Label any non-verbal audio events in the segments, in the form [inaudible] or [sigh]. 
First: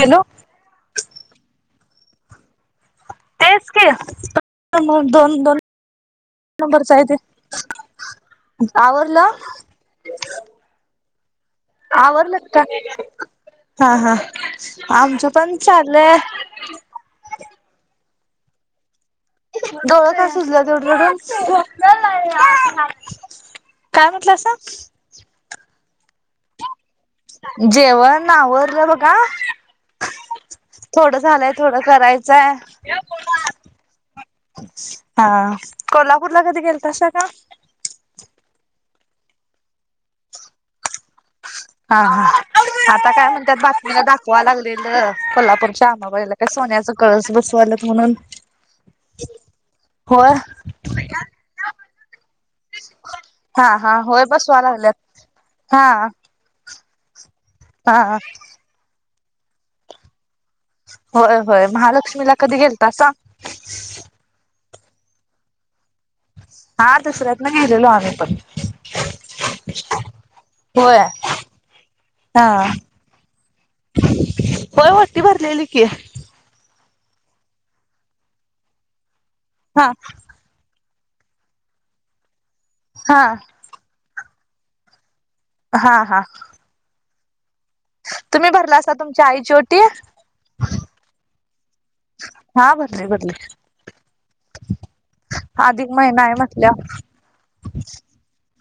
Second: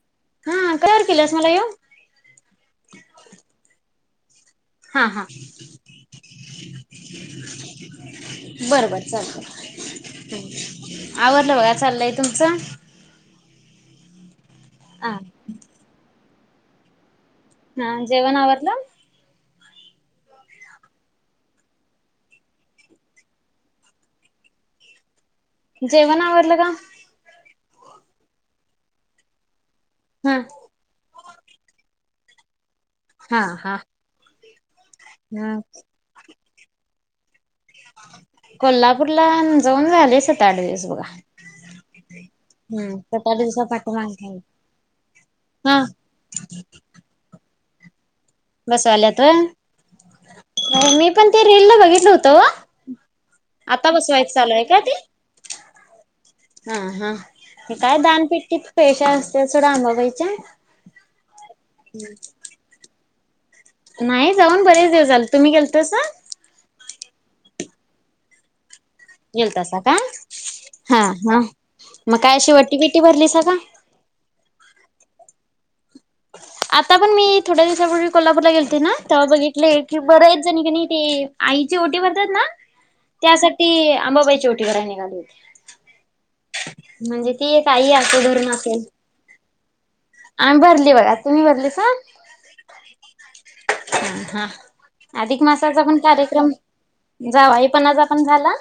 Hello हा काय अर केल अस मला ये तेच की हा हा दोन दोन नंबरच आहे ते बरोबर आवरलं चालल आवडलं बघा चाललंय आवरलं तुमचं का हा हा हा आमचं पण चालय हा जेवण आवरला डोळं का सुजलं तेवढ काय म्हटलं असं जेवण आवरडलं का जेवण नावरलं बघा हा थोडं झालंय थोडं करायचं सार हा हा हा कोल्हापूरला कधी गेल ता का कोल्हापूरला जाऊन झाले सात आठ दिस बघा हा हा हम् आता सात काय आठ म्हणतात दिवसा बातमीला पाठीमागे दाखवा लागलेल हा कोल्हापूरच्या आमाबाईला काय सोन्याचा कळस बसवायले बसवाल्यात होय व मी पण ते रेल ला बघितल होतं हा आता हा होय बसवायच बसवा चालूय का लागल्यात ते हा हा हा काय हा दानपिट्टत पेंशै असते सड आंबाबाईच्या होय होय महालक्ष्मीला कधी गेलता सांग लय दिवस झाले तुम्ही गेलतास हा दसरात नाहीलेलो आम पण येलतासा का होय हा हा मग काय हा अशी वटी बिटी भरली सग हो वटती भरलेली की आता पण मी थोड्या दिवसाांपूर्वी कोल्हापूरला गेलते ना तेव्हा बघितले हा की बरं आहेतच जणी क आईची ओटी भरतात ना हा त्यासाठी आंबाबाईची ओटी कराय निघाली होती हा हा म्हणजे ती काही असो घरम तुम्ही आपेल भरलासा तुमच्या आईची ओटी? आम्ही भरली बघा तुम्ही भरली. हा बरले बरले. ह हा अधिक मासाचा पण महिना आहे कार्यक्रम म्हटल्यावर जावईपणाचा पण झाला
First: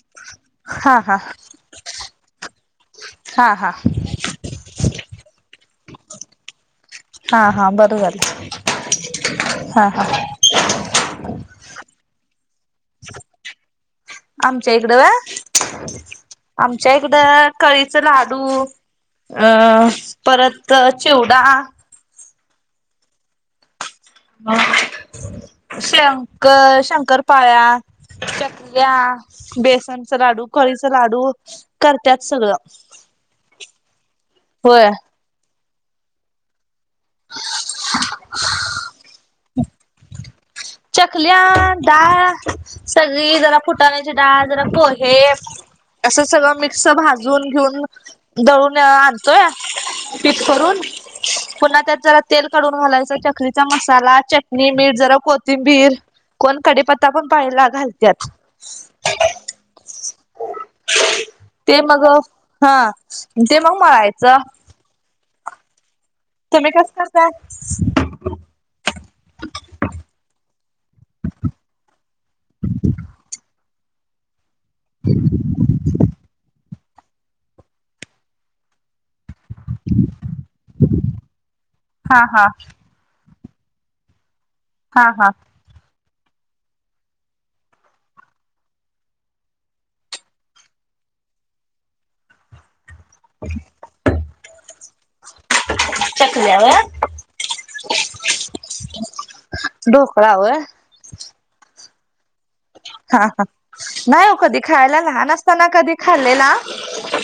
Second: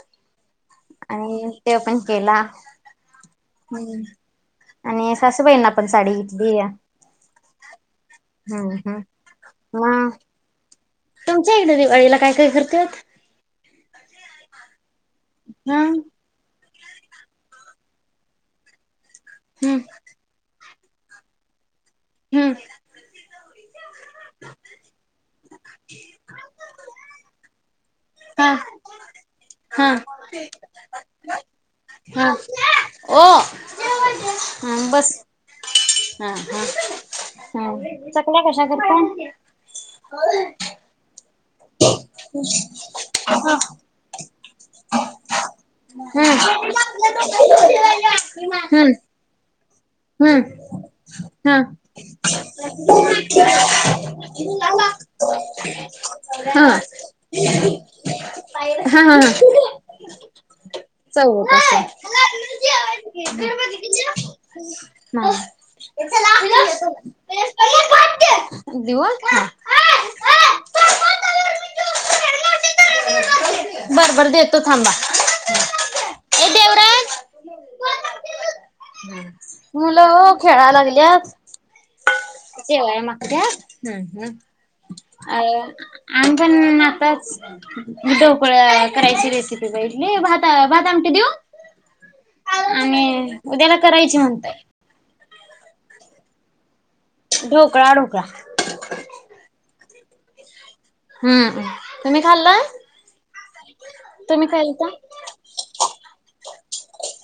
हा हा आणि ते पण केला. हा हा हम् आणि सासूबाईंना पण साडी घेतली या. हा हा रं झालं हा हा. मग तुमच्या इकडे दिवाळीला काय काय करतात? आमच्या इकडं व्हय? हा. आमच्या इकडं कळीचे लाडू, हम्म अं परत तर चिवडा हम्म. शंकर शंकरपाळ्या हा चकल्या, हा बेसनचा लाडू, कळीचा लाडू करतात सगळं. [inaudible] होय हम बस. हा हा ह. हा चकल्या कशा करता? चकल्या, डाळ सगळी जरा हम्म फुटाण्याची. डाळ, जरा पोहे असं सगळं मिक्स भाजून घेऊन. दळून हम्म आणतोय. पीठ हम्म करून, हा पुन्हा त्यात जरा तेल कढवून घालायचं, चकलीचा मसाला, चटणी, मीठ. जरा कोथिंबीर, कोण हा कडीपत्ता पण पायला घालतात. हाहा हा. चौकस. ते मग हा, ते मग मळायचं. नाही. तुम्ही देऊ हा. कसं करताय? [unintelligible] बर बर देतो, थांबा. ए देवराज मुलं, हो खेळायला लागल्यात. हा हा. [unintelligible] आमी हा हा पण, आताच ढोकळा करायची रेसिपी बघीतली, भात भात आमटी. ते देऊ? [inaudible] आणि, उद्याला करायची म्हणताय. चकल्यावर ढोकळा - ढोकळा. ढोकळा व हम्मम. हा हा नाही हो तुम्ही कधी खालता खायला लहान असताना कधी खाल्लेला.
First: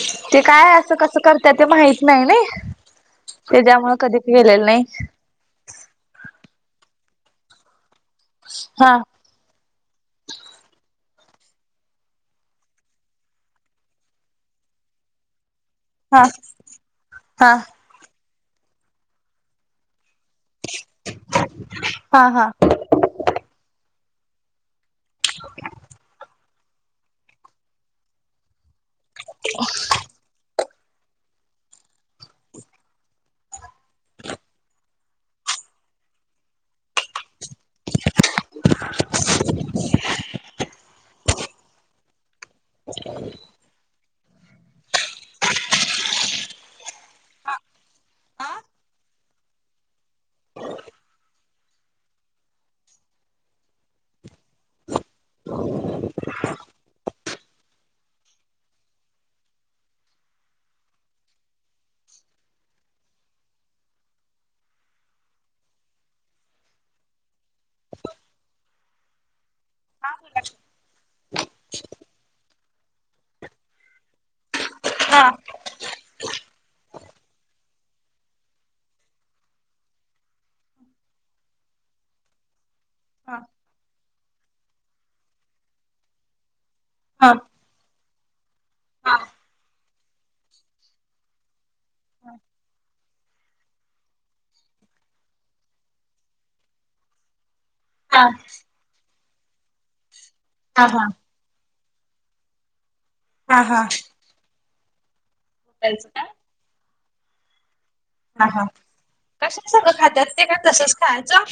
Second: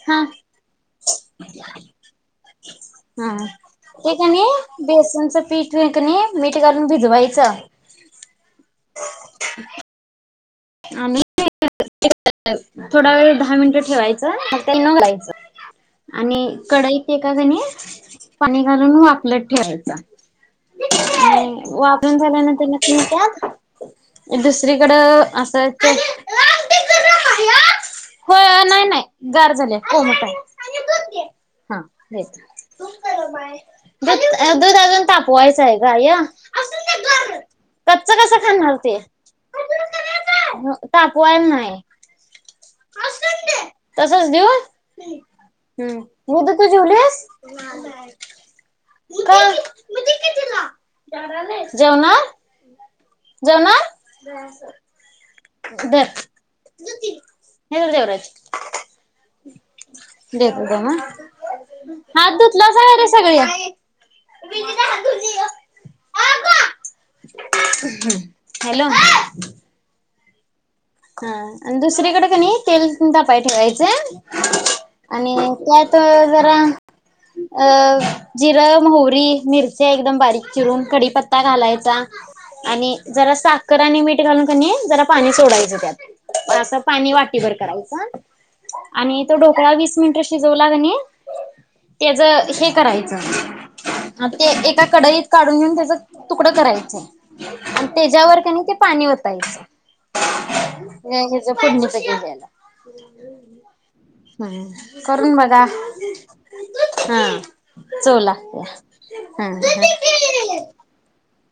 हा ते काय? असं कसं करत? ते माहित नाही ना? हम्म. ते काणी बेसनचं पीठ व कणी मीठ का प भिजवायचं हा. [inaudible] आ थोडा वेळ दहा मिनटं ठेवायचं, त्याला न घालायचं. हा आणि कढईत एका हा कणी पाणी घालून वापलत ठेवायचं. वापरून हा हा झाल्यानंतर न त्यात दुसरीकडं असं [inaudible] होय, नाही नाही. गार झाली, कोमट आहे हा देते. अ दुध अजून तापवायचं आहे का? कच्च कसं खाणार ते? तापवायला नाही. असच दे तसच देऊ? हम्म दीदी तू झेवलीस [unintelligible] जेवणार [unintelligible] जेवणार धर हे देवराज. [unintelligible] देतो ग हा हात धुतला काय रे सगळी [unintelligible] हॅलो ह ब [unintelligible] हा आणि दुसरीकडे का नाही तेल तापाय ठेवायच हा हा आणि काय त जरा [unintelligible] अ जिरं मोहरी मिरची एकदम बारीक चिरून कडीीपत्ता घालायचा आणि जरा साखर आणि मीठ घालून क नाही जरा पाणी सोडायचं त्यात पण असं पाणी हा हा वाटीभर करायच आणि तो ढोकळा वीस मिनिट शिजवला क ने त्येज हे करायचं आता एका कडाईत काढून घेऊन त्याच तुकडं करायचंय आणि तेजावर क ने ते पाणी वतायच हा हा त्या हेज फुडणीच जायला हा हा करून बग बरयचं का हा चोला कशाला सगळं खात्यात ते का तसच खायचं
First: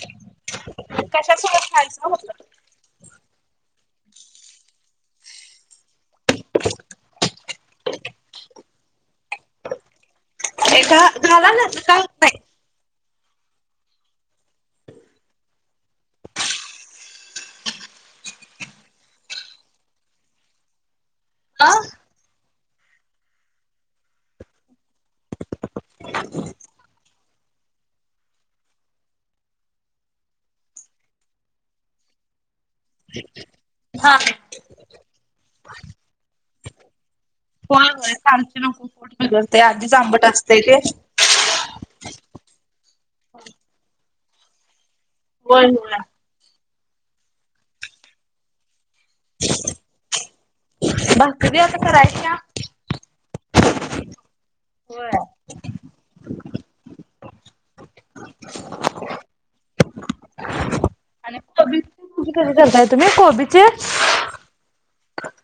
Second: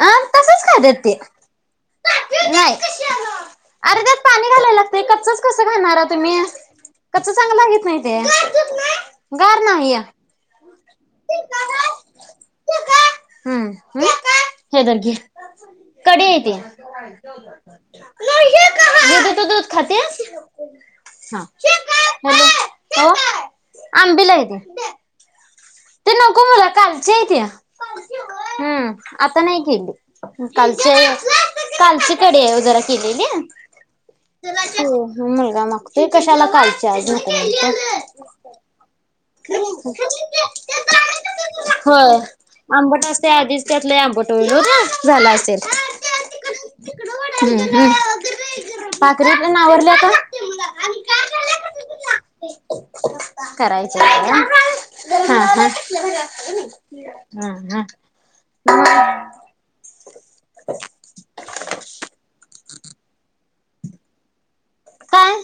हा अ तसच खात्यात ते कशाला सगळच खायचं म्हटलं नाही अरे त्यात पाणी घालायला लागतय कच्चच कसं घालणारा तुम्ही कस चांगल लागित नाही ते गार नाहीया [unintelligible] ते घालाना ते का होत नाही. हम्म हम हे धर घे कडी य ती. दूध खातीस अ [unintelligible] हो आंबील आहेे ती [unintelligible] ते नको मला कालच्ये हाय ते हम आता नाही केली कालची कालची कडी आहे. जरा केलेली हा मुलगा मागतोय कशाला कालची हाय नको. होय होय सारखी नको पोट बिघडतंय [unintelligible] ख आधीच आंबट असतंय [unintelligible] ते होय आंबट असते आधीच त्यातले आंबट होईल ओ ते [unintelligible] झाला असेल होय होय [unintelligible] भाकऱ्या तेन आवरल्या का भाकरी आता करायच्या कराय [unintelligible] होय. हम हम् हम [unintelligible] [unintelligible] आणि कोबीचे म्हणजे कसे करताय तुम्ही कोबीचे काय?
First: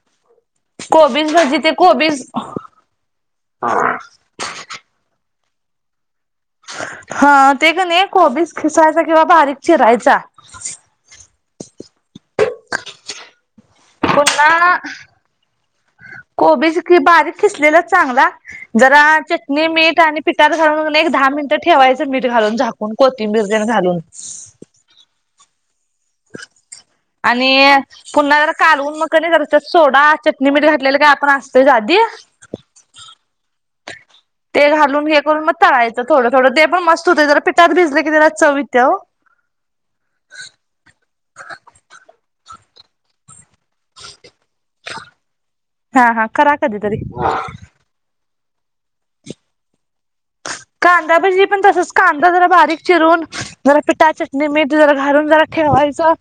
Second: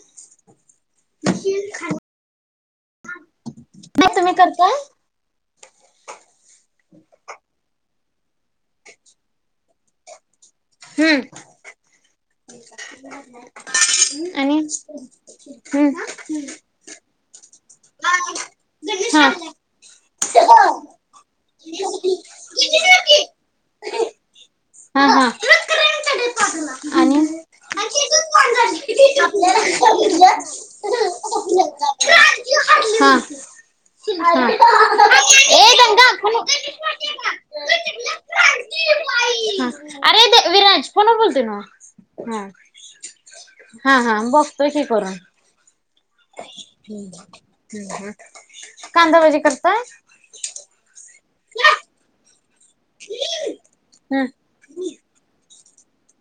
कोबीन नाही भाजी ते कोबीस तुम्ही करताय हा ते कानी कोबीस खिसायचा की बारिक चिरायचा हम्म आणि पुन्हा हम्म कोबीज कि भारीक खिसलेला चांगला जरा चटणी मीठ आणि पिठात घालून एक दहा मिनिटं ठेवायचं मीठ घालून झाकून कोथींबीर जरा घालून हा हा हा. [unintelligible] [unintelligible] आणि पुन्हा जरा कालून मग क ज सोडा चटणी मठ घातलेलं काय आपण असतो आधी ते. हा. [unintelligible] ते [inaudible] ते घालून हे करून मग ए तळायचं गंगा थोडं, फोन थोडं ते पण मस्त होत जरा पिठात भिजले की जरा चव ये त्या हो. अरे ते विराज फोन वर बोलतोय नव [unintelligible] हा हा बक्तोय की करून. हा हा करा कधीतरी कांदाभजी करताय? बारीक तच कांदा जरा बारीक चिरून ज पिठा हम्म, चटणी मीठ जरा घालून जरा ठेवायचं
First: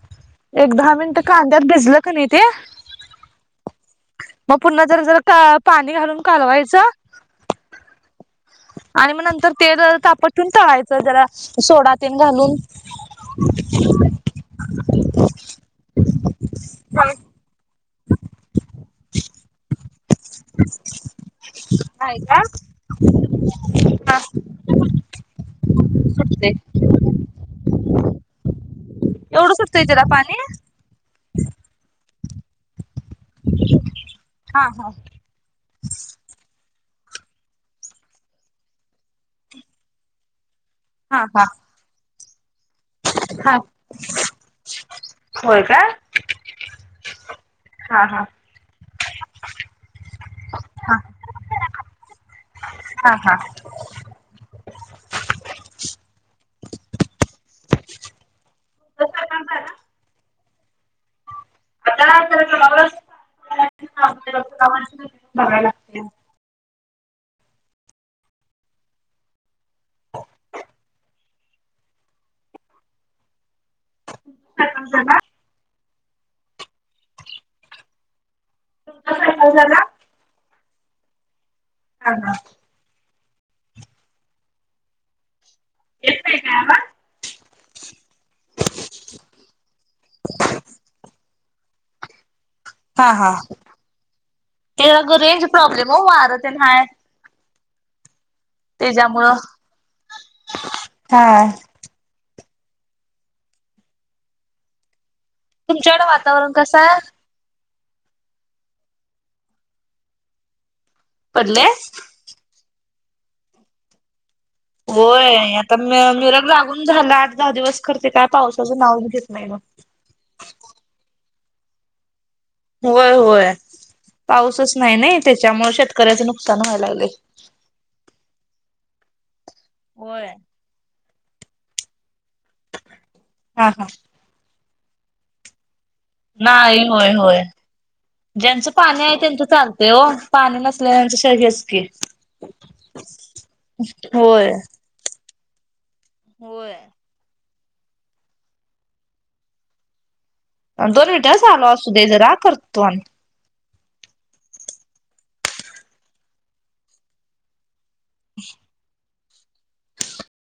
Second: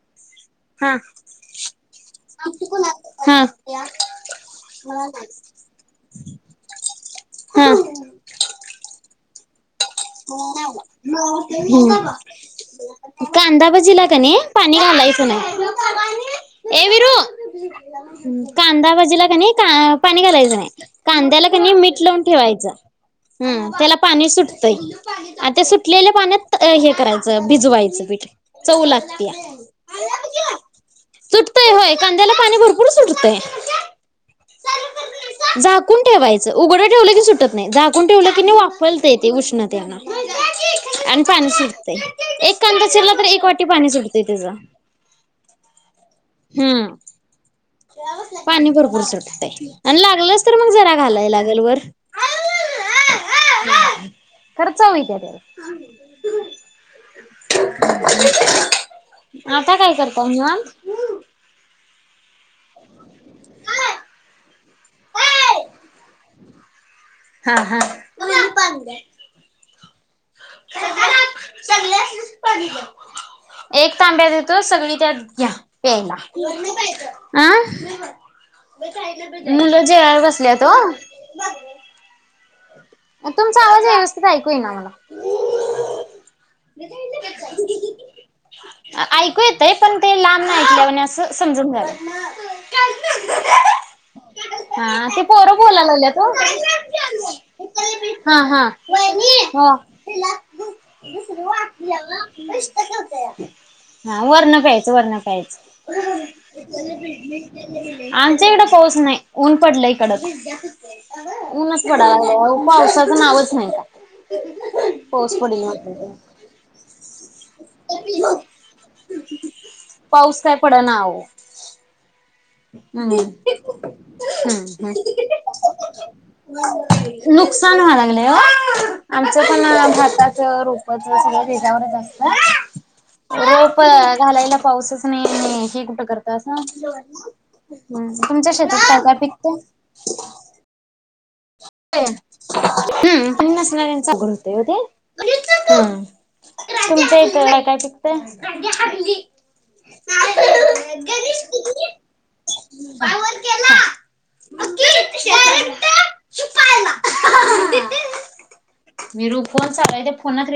एक हा दहा मिनट कांद्यात भिजल की नाही ते हा मग पुन्हा त जर, जर पाणी घालून कालवायचं हम्म. आणि म नंतर ते जरा तापटून तळायचं जरा सोडा तेन घालून कांदा भजीला कणी पाणी घालायच नाही नाही कांदाभजी ला कणी क [unintelligible] पाणी घालायच नाही कांद्याला कणी मीठ, लावून का ठेवायच त्याला हा पाणी सुट तय आता सुटलेल्या सुटते पाण्यात हे करायचं भिजवायचं पिठ चव लागते ला पाणी सुटतंय होय कांद्याला पाणी भर कुठ सुटतय हा हा झाकून ठेवायचं उघडं ठेवलं की सुटत नाही झाकून ठेवलं की नाही व वाफ तय तेे उष्णतेना आणि हा हा पाणी सुटतंय एक कांदा चिरला तर एक हा वाटी पाणी सुटतय तिचां होय काय हम्म हा हा पाणी भरपूर सुटत आहे आणि लागलंच तर मग जरा हा घालाय लागेल वर हा हा खर चव होईल का त्याला आता काय करत मग आता तर बघाय लाग हा हा चांगले अस पाणी हो एक तांब्या देतो सगळी त्यात झाला घ्या प्यायला अं तुमचा सायकल झाला मुलं जेवाय बसल्या त ओ हा हा तुमचा आवाज व्यवस्थित ऐकू येई ना मला येतोय का आवाज ऐकू येतय पण ते लांब नाही ऐकल्या म्ह असं समजून घ्याव [inaudible] हा हा हा अग ते रेंज पोरं बोलायला प्रॉब्लेम हो लागल्यात वार ते हाय ओ हा हा त्याच्यामुळं तिला हा दुसर वाटल ग हा वर्ण प्यायचं वर्ण काहीच तुमच्याकडे वातावरण कसं आहे आमचा इकडं पाऊस नाही ऊन पडलं कडक पडले ऊनच पडा पावसाचं नावच नाही का होय पाऊस पडेल आता म म्हटलं मिरग लागून झाला आठ दहा दिवस करते काय तर. पावसाचं नाव घेत नाही म [inaudible] पाऊस काय पड ना अहो हम् होय ह होय ह पाऊसच नाही नाही त्याच्यामुळे शेतकऱ्याचं नुकसान व्हायला लागले नुकसान व्हा लागलंय अ आमचं पण होय भाताचं रोपच सगळं तेज्यावरच अस हा रोप हा घालायला पाऊसच नाई आणि ही [unintelligible] करता अस ज्यांच पाणी आय त्यांच पिकतंय? चालतय ओ पाणी नसल्यालयांच श [unintelligible] हेच की [inaudible] तुमच्या होय. होय. इत काय काय पिकतय दोन मिनिटच आलो असू दे जरा करतो [inaudible] [unintelligible] [inaudible] मीरू फोन चालूय त्या फोनाक